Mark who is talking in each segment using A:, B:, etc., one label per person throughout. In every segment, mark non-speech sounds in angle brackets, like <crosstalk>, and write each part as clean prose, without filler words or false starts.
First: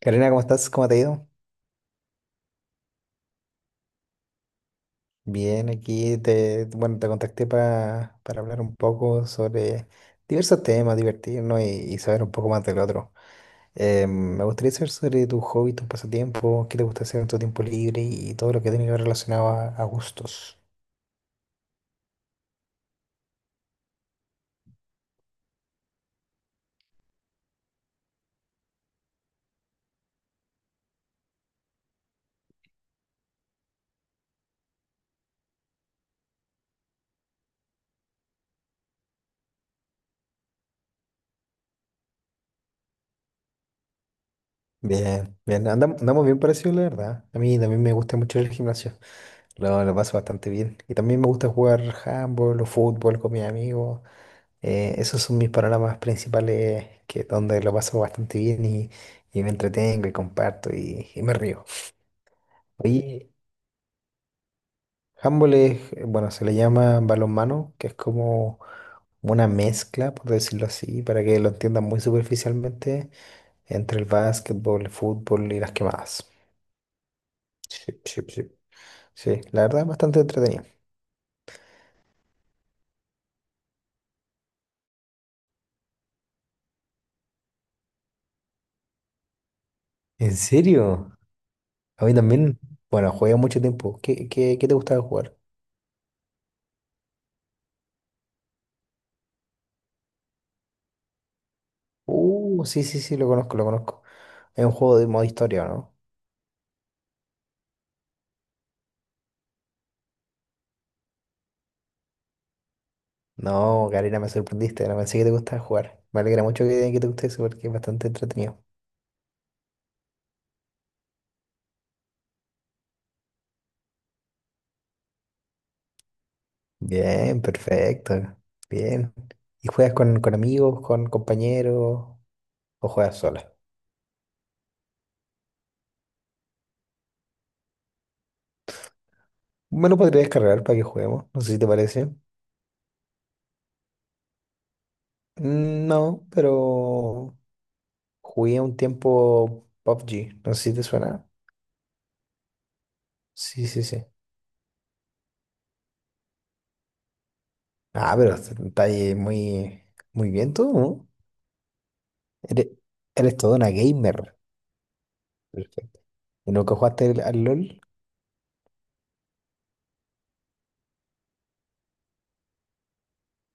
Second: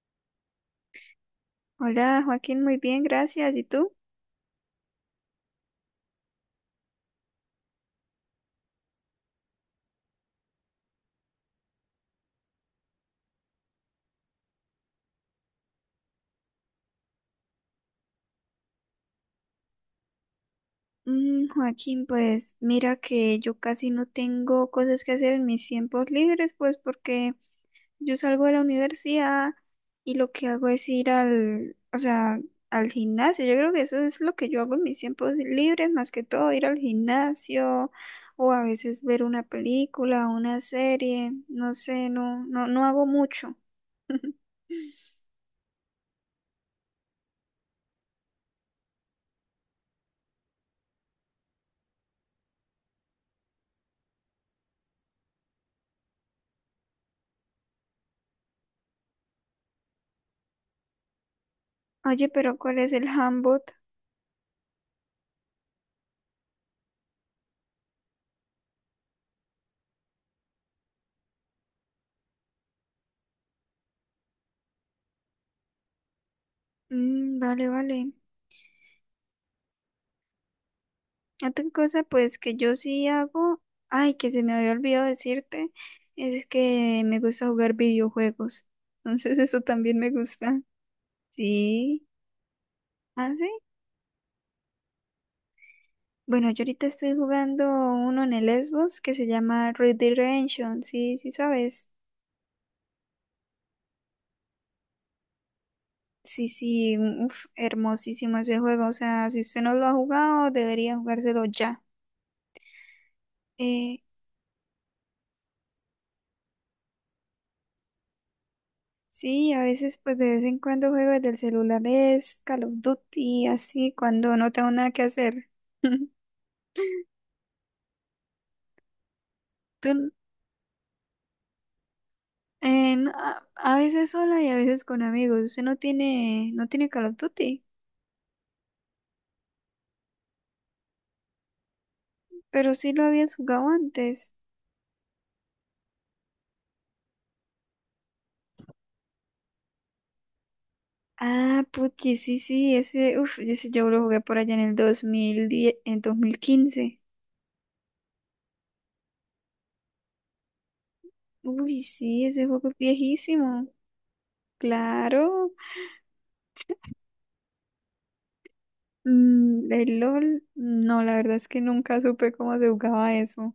A: Karina, ¿cómo estás? ¿Cómo te ha ido?
B: Hola Joaquín, muy bien, gracias. ¿Y tú?
A: Bien, aquí bueno, te contacté para hablar un poco sobre diversos temas, divertirnos y saber un poco más del otro. Me gustaría saber sobre tu hobby, tus pasatiempos, qué te gusta hacer en tu tiempo libre y todo lo que tiene que ver relacionado a gustos.
B: Joaquín, pues mira que yo casi no tengo cosas que hacer en mis tiempos libres, pues porque yo salgo de la universidad y lo que hago es o sea, al gimnasio. Yo creo que eso es lo que yo hago en mis tiempos libres, más que todo ir al gimnasio o a veces ver una película, una serie, no sé, no hago mucho. <laughs>
A: Bien, bien, andamos bien parecidos, la verdad. A mí también me gusta mucho el gimnasio, lo paso bastante bien. Y también me gusta jugar handball o fútbol con mis amigos. Esos son mis panoramas principales, que donde lo paso bastante bien y me entretengo y comparto y me río.
B: Oye, pero ¿cuál es el
A: Oye,
B: handbook?
A: handball es, bueno, se le llama balonmano, que es como una mezcla, por decirlo así, para que lo entiendan muy superficialmente, entre el básquetbol, el fútbol y las quemadas.
B: Mm,
A: Sí,
B: vale.
A: sí, sí. Sí, la verdad es bastante entretenido.
B: Otra cosa, pues que yo sí hago, ay, que se me había olvidado decirte, es que me gusta jugar videojuegos. Entonces <laughs> eso también me
A: ¿En
B: gusta.
A: serio? A
B: Sí.
A: mí también, bueno,
B: ¿Ah,
A: jugué
B: sí?
A: mucho tiempo. ¿Qué te gustaba jugar?
B: Bueno, yo ahorita estoy jugando uno en el Xbox que se llama Red Dead Redemption, sí, sí sabes.
A: Sí, sí, sí, lo conozco, lo conozco. Es un juego de modo historia, ¿o no?
B: Sí, sí, uf, hermosísimo ese juego. O sea, si usted no lo ha jugado, debería jugárselo ya.
A: No,
B: Eh,
A: Karina, me sorprendiste, no pensé que te gustaba jugar. Me alegra mucho que te guste eso porque es bastante entretenido.
B: sí, a veces pues de vez en cuando juego desde el celular es Call of Duty, así cuando no tengo nada que hacer. <laughs>
A: Bien, perfecto. Bien. ¿Y juegas
B: Tú,
A: con amigos, con compañeros o
B: no,
A: juegas sola?
B: a veces sola y a veces con amigos. Usted no tiene Call of Duty,
A: Me lo podría descargar para que juguemos, no sé si te parece.
B: pero sí lo habías jugado antes.
A: No, pero jugué un tiempo PUBG, no sé si te suena.
B: Ah, puchi, sí, sí, ese, uf,
A: Sí,
B: ese
A: sí,
B: yo lo
A: sí.
B: jugué por allá en el 2010, en 2015.
A: Ah, pero está ahí muy, muy bien todo, ¿no?
B: Uy, sí, ese juego
A: Eres,
B: es
A: eres toda
B: viejísimo.
A: una gamer.
B: Claro.
A: Perfecto. ¿Y nunca jugaste al LOL?
B: Mm, el LOL, no, la verdad es que nunca supe cómo se jugaba eso.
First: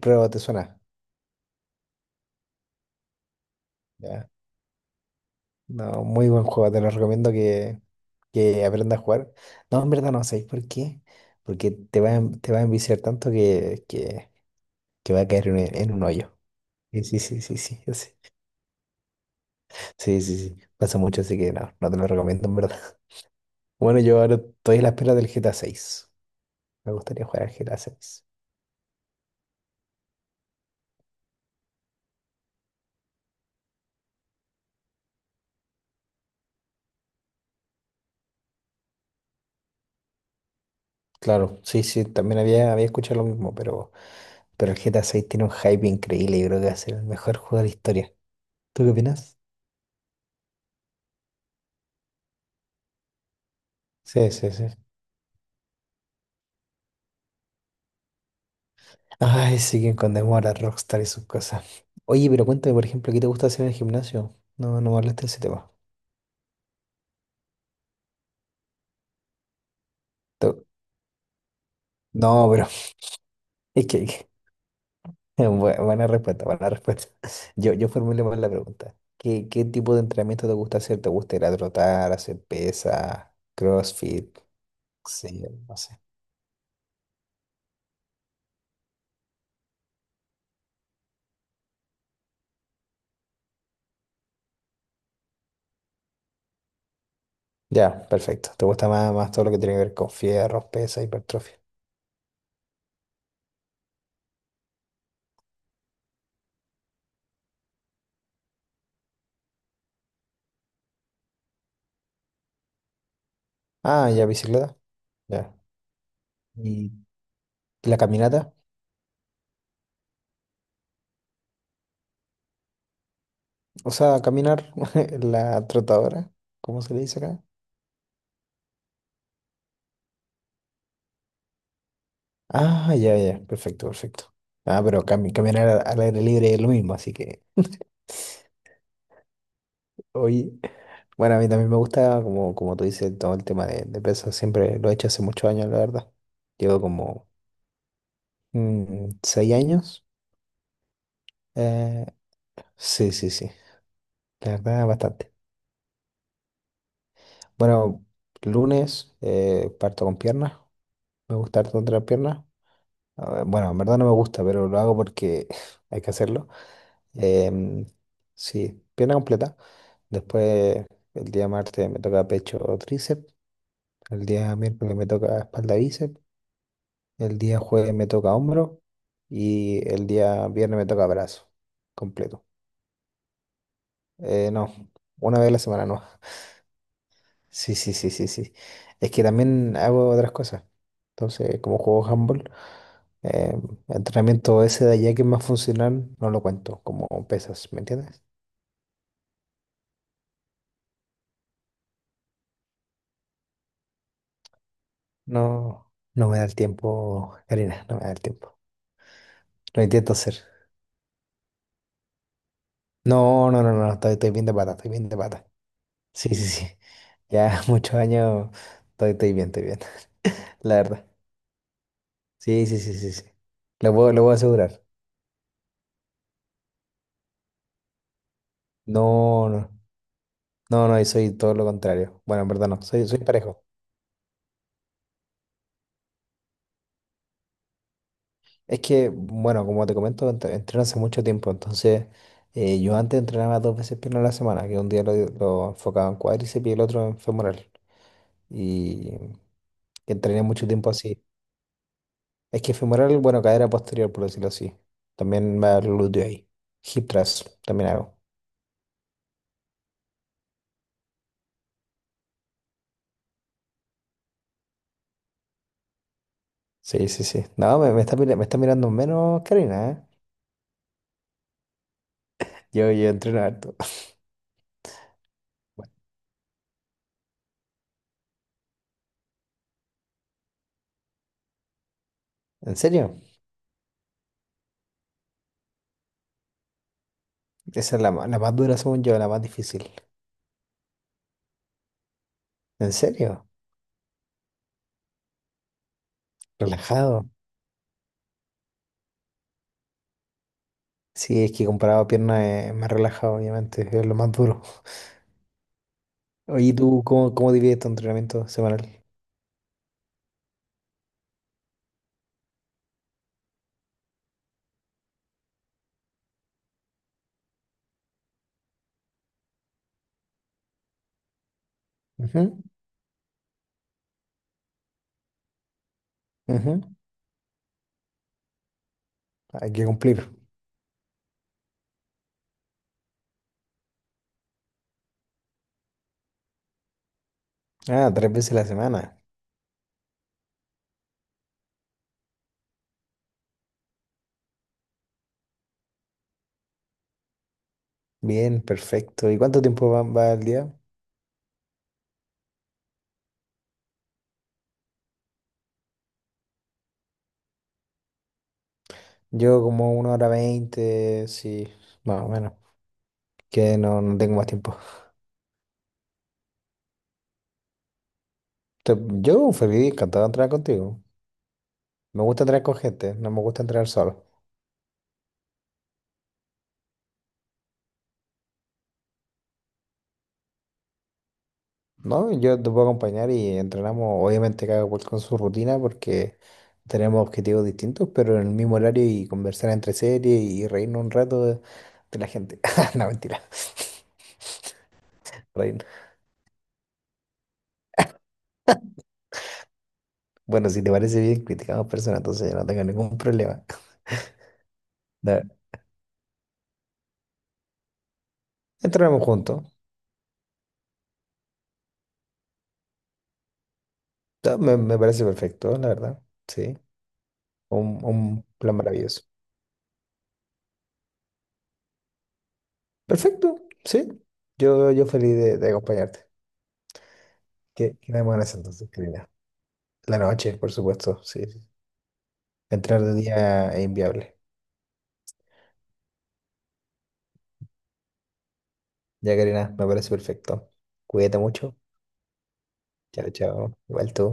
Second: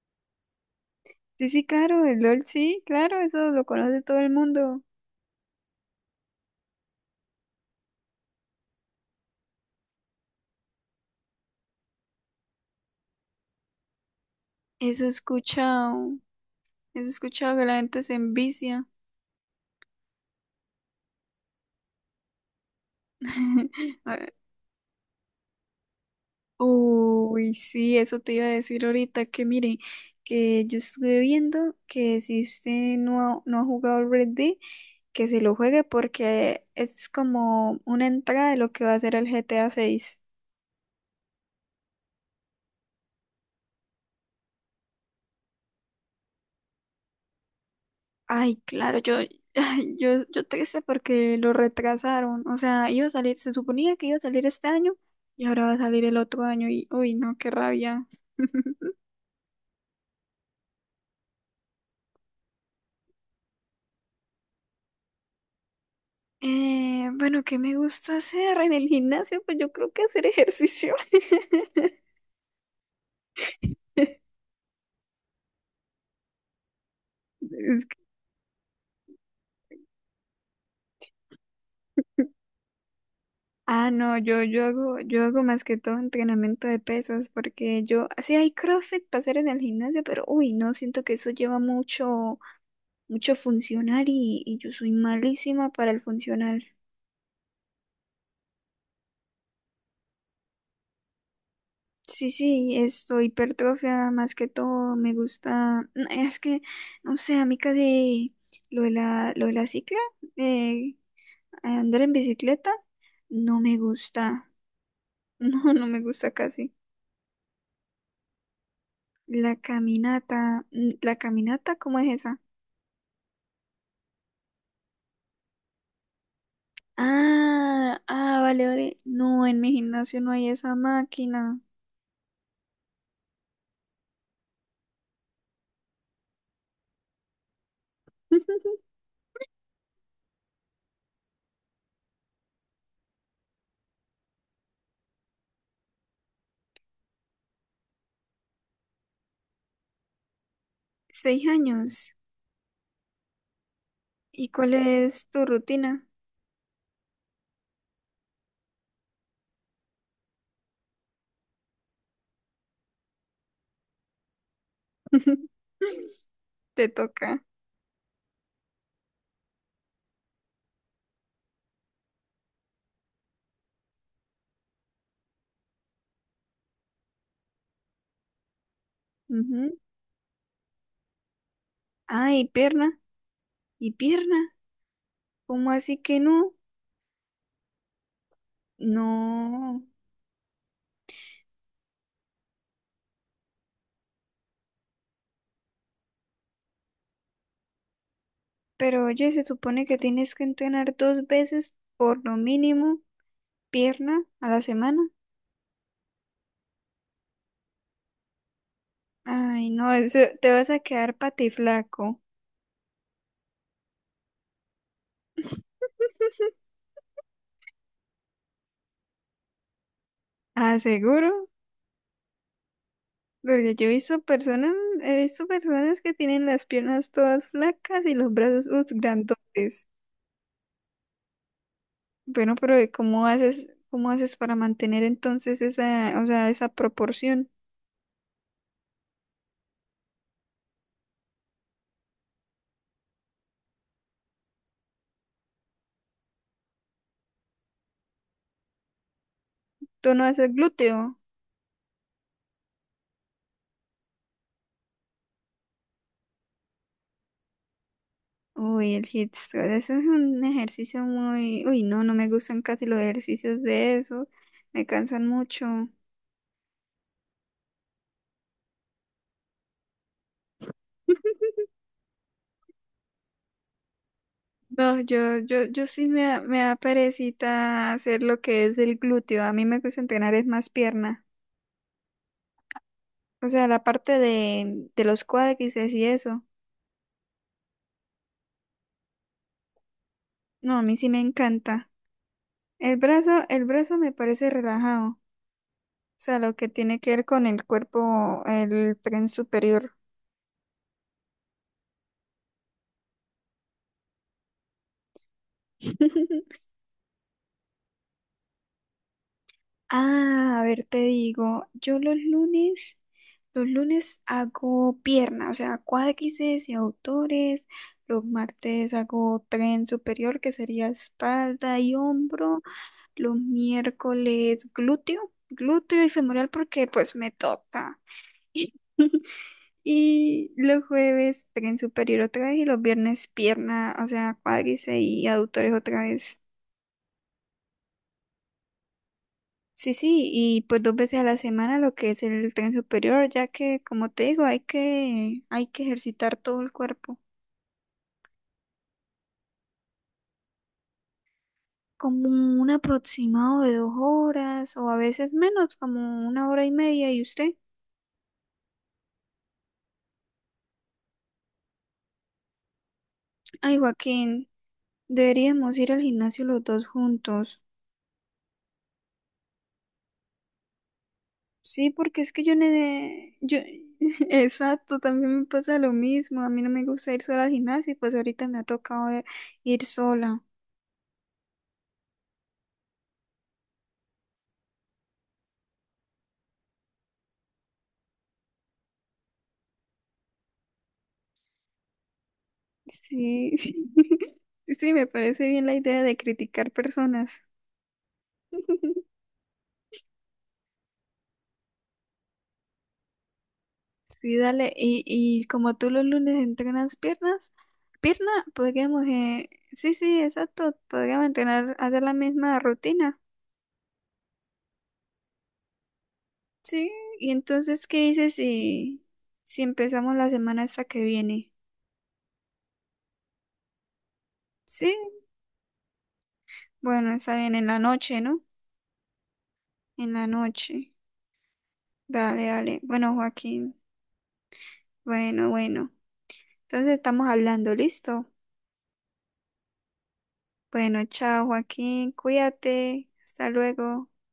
A: Pero te suena.
B: Sí, sí, claro, el LOL, sí, claro, eso lo conoce todo
A: Ya.
B: el mundo.
A: No, muy buen juego. Te lo recomiendo que aprendas a jugar. No, en verdad no, ¿sabéis por qué? Porque te va a enviciar tanto que, que,
B: Eso he
A: que va a caer en un
B: escuchado,
A: hoyo. Sí,
B: eso he
A: sí, sí,
B: escuchado
A: sí,
B: que la
A: sí. Yo
B: gente se
A: sé.
B: envicia.
A: Sí, sí, sí. Pasa mucho, así que no, no te lo recomiendo, en verdad. <laughs> Bueno,
B: <laughs> A
A: yo
B: ver.
A: ahora estoy a la espera del GTA 6. Me gustaría jugar al
B: Uy,
A: GTA
B: sí, eso
A: 6.
B: te iba a decir ahorita, que mire, que yo estuve viendo que si usted no ha jugado al Red Dead, que se lo juegue porque es como una entrada de lo que va a ser el GTA 6.
A: Claro, sí, sí, también había escuchado lo mismo. Pero el GTA 6 tiene un hype increíble. Yo creo que va a ser el mejor juego de la historia.
B: Ay,
A: ¿Tú qué
B: claro,
A: opinas?
B: yo triste porque lo retrasaron. O sea, iba a salir, se suponía que iba a
A: Sí,
B: salir
A: sí, sí.
B: este año y ahora va a salir el otro año y, uy, no, qué rabia. <laughs>
A: Ay, siguen con demora Rockstar y sus cosas. Oye, pero cuéntame, por ejemplo, ¿qué te gusta hacer en el gimnasio? No, no me hablaste de ese tema.
B: Bueno, ¿qué me gusta hacer en el gimnasio? Pues yo creo que hacer
A: Te-
B: ejercicio.
A: No, pero <laughs> es que
B: <laughs>
A: <laughs> buena respuesta, buena respuesta. <laughs> Yo,
B: Es
A: yo
B: que-
A: formulé mal la pregunta. ¿Qué tipo de entrenamiento te gusta hacer? ¿Te gusta ir a trotar, hacer pesa,
B: Ah, no,
A: CrossFit?
B: yo hago
A: Sí,
B: más
A: no
B: que todo
A: sé.
B: entrenamiento de pesas porque yo, sí hay CrossFit para hacer en el gimnasio, pero uy, no, siento que eso lleva mucho funcional y yo soy malísima para el funcional.
A: Ya, perfecto. ¿Te gusta más todo lo que tiene que ver con fierros, pesa, hipertrofia?
B: Sí, hipertrofia más que todo, me gusta, no, es que, no sé, a mí casi lo de la cicla, eh, andar en bicicleta, no me
A: Ah, ya,
B: gusta,
A: bicicleta.
B: <laughs>
A: Ya.
B: no, no me gusta casi.
A: ¿Y la caminata?
B: La caminata, mm, la caminata, ¿cómo es esa?
A: O sea, caminar, <laughs> la trotadora, ¿cómo se le dice acá?
B: Vale, vale, no, en mi gimnasio no hay esa máquina.
A: Ah, ya, ya, perfecto, perfecto. Ah, pero caminar al aire libre es lo mismo, así que... <sniffs>
B: <laughs>
A: Oye, bueno, a mí también me gusta, como tú dices, todo el tema de peso. Siempre lo he hecho hace muchos años, la verdad. Llevo como 6 años.
B: Seis
A: Eh,
B: años,
A: sí, sí, sí.
B: ¿y
A: La
B: cuál
A: verdad,
B: es
A: bastante.
B: tu rutina?
A: Bueno, lunes parto con piernas. Me gusta harto entrenar piernas. A ver, bueno, en verdad no me gusta, pero lo hago porque
B: <laughs>
A: <laughs> hay que hacerlo.
B: Te toca.
A: Em, sí, pierna completa. Después, el día martes me toca pecho o tríceps. El día miércoles me toca espalda y bíceps. El día jueves me toca hombro.
B: Ujú.
A: Y el día viernes me toca brazo completo.
B: Ay, pierna. ¿Y pierna?
A: No, una vez a la
B: ¿Cómo
A: semana
B: así
A: no.
B: que no?
A: Sí, sí, sí, sí, sí. Es que también
B: No.
A: hago otras cosas. Entonces, como juego handball, eh, entrenamiento ese de allá que es más funcional, no lo cuento como pesas, ¿me entiendes?
B: Pero oye, se supone que tienes que entrenar dos veces por lo mínimo pierna a la semana.
A: No, no me da el tiempo, Karina, no me da el tiempo.
B: Ay,
A: Lo
B: no,
A: intento
B: eso,
A: hacer.
B: te vas a quedar patiflaco.
A: No, no, no, no, estoy bien de pata, estoy bien de pata. Sí, sí,
B: <laughs>
A: sí. Ya <laughs> muchos años estoy bien, estoy bien, <laughs> la
B: Ah,
A: verdad.
B: seguro,
A: Sí, sí, sí, sí, sí.
B: porque yo
A: Lo puedo, lo puedo asegurar.
B: he visto personas que tienen las piernas todas flacas y los brazos
A: No, no,
B: grandotes.
A: no, no, y soy todo lo contrario. Bueno, en
B: Bueno,
A: verdad
B: pero
A: no,
B: ¿y
A: soy
B: ¿cómo
A: parejo.
B: haces, cómo haces para mantener entonces esa, o sea, esa proporción?
A: Es que, bueno, como te comento, entreno hace mucho tiempo, entonces yo antes entrenaba dos veces pierna a la semana, que un día lo enfocaba en cuádriceps y el otro en femoral. Y
B: ¿Tú no
A: entrené
B: haces
A: mucho tiempo
B: glúteo?
A: así. Es que femoral, bueno, cadera posterior, por decirlo así. También va el glúteo ahí. Hip thrust, también hago.
B: Uy, el hit squad, eso es un ejercicio muy… Uy, no, no me gustan casi los ejercicios de eso. Me cansan mucho.
A: Sí, sí, sí. No, me está mirando menos Karina, ¿eh?
B: <laughs>
A: Yo entreno harto.
B: No, yo
A: <laughs>
B: sí me da perecita hacer lo que es el glúteo. A mí me gusta entrenar es más pierna.
A: ¿En serio?
B: O sea, la parte de los cuádriceps y eso.
A: Esa es la más dura, según yo, la más difícil.
B: No, a mí sí me encanta.
A: ¿En serio?
B: El brazo me parece relajado. O sea, lo que tiene que ver
A: Relajado.
B: con el cuerpo, el tren superior.
A: Sí, es que comparado a piernas es más relajado, obviamente, es lo más duro.
B: <laughs>
A: Oye, ¿y tú cómo, divides tu entrenamiento semanal?
B: A ver, te digo, los lunes hago pierna, o sea, cuádriceps y autores, los martes hago tren superior, que sería espalda y hombro,
A: Ujú,
B: los miércoles glúteo, glúteo y femoral
A: ujú,
B: porque pues me toca. <laughs>
A: hay que cumplir.
B: Y los jueves tren superior otra vez y los viernes pierna, o sea, cuádriceps y autores otra vez.
A: Ah, tres veces a la semana.
B: Sí, sí, y pues dos veces a la semana lo que es el tren superior, ya que como te digo, hay que ejercitar todo el cuerpo,
A: Bien, perfecto. ¿Y cuánto tiempo va al día?
B: como un aproximado de dos horas o a veces menos, como una hora y media. ¿Y usted?
A: Yo como una hora veinte, sí, más o menos, que
B: Ay,
A: no, no tengo más
B: Joaquín,
A: tiempo.
B: deberíamos ir al gimnasio los dos juntos.
A: Yo feliz, encantado de entrenar contigo.
B: Sí, porque
A: Me
B: es
A: gusta
B: que yo,
A: entrenar con gente, no
B: ne-
A: me
B: yo,
A: gusta entrenar solo.
B: <laughs> exacto, también me pasa lo mismo, a mí no me gusta ir sola al gimnasio, y pues ahorita me ha tocado ir sola.
A: No, yo te puedo acompañar y entrenamos, obviamente cada cual con su rutina porque tenemos objetivos distintos, pero en el mismo horario y conversar entre series y reírnos un rato de la gente. <laughs> No, mentira.
B: Sí, <laughs> sí, me parece bien la
A: Reír.
B: idea de criticar personas. <laughs>
A: Bueno, si te parece bien, criticamos personas, entonces yo no tengo ningún problema.
B: Sí, dale. Y
A: Da-
B: como tú los lunes entrenas piernas, pierna, podríamos,
A: Entrenamos juntos.
B: exacto, podríamos entrenar, hacer la misma rutina.
A: Me parece perfecto, la verdad. Sí,
B: Sí, y entonces, ¿qué
A: un,
B: dices
A: un plan
B: si,
A: maravilloso.
B: si empezamos la semana esta que viene?
A: Perfecto, sí. Yo,
B: Sí,
A: yo feliz de acompañarte.
B: bueno, está bien, en la
A: ¿Qué
B: noche,
A: tenemos
B: ¿no?
A: en ese entonces, querida?
B: En
A: La
B: la
A: noche, por
B: noche.
A: supuesto, sí. Sí, sí.
B: Dale, dale.
A: Entrar de
B: Bueno,
A: día
B: Joaquín,
A: es inviable.
B: bueno. Entonces estamos hablando, ¿listo?
A: Ya, Karina, me parece perfecto.
B: Bueno,
A: Cuídate
B: chao
A: mucho.
B: Joaquín, cuídate,
A: Chao,
B: hasta
A: chao.
B: luego.
A: Igual tú.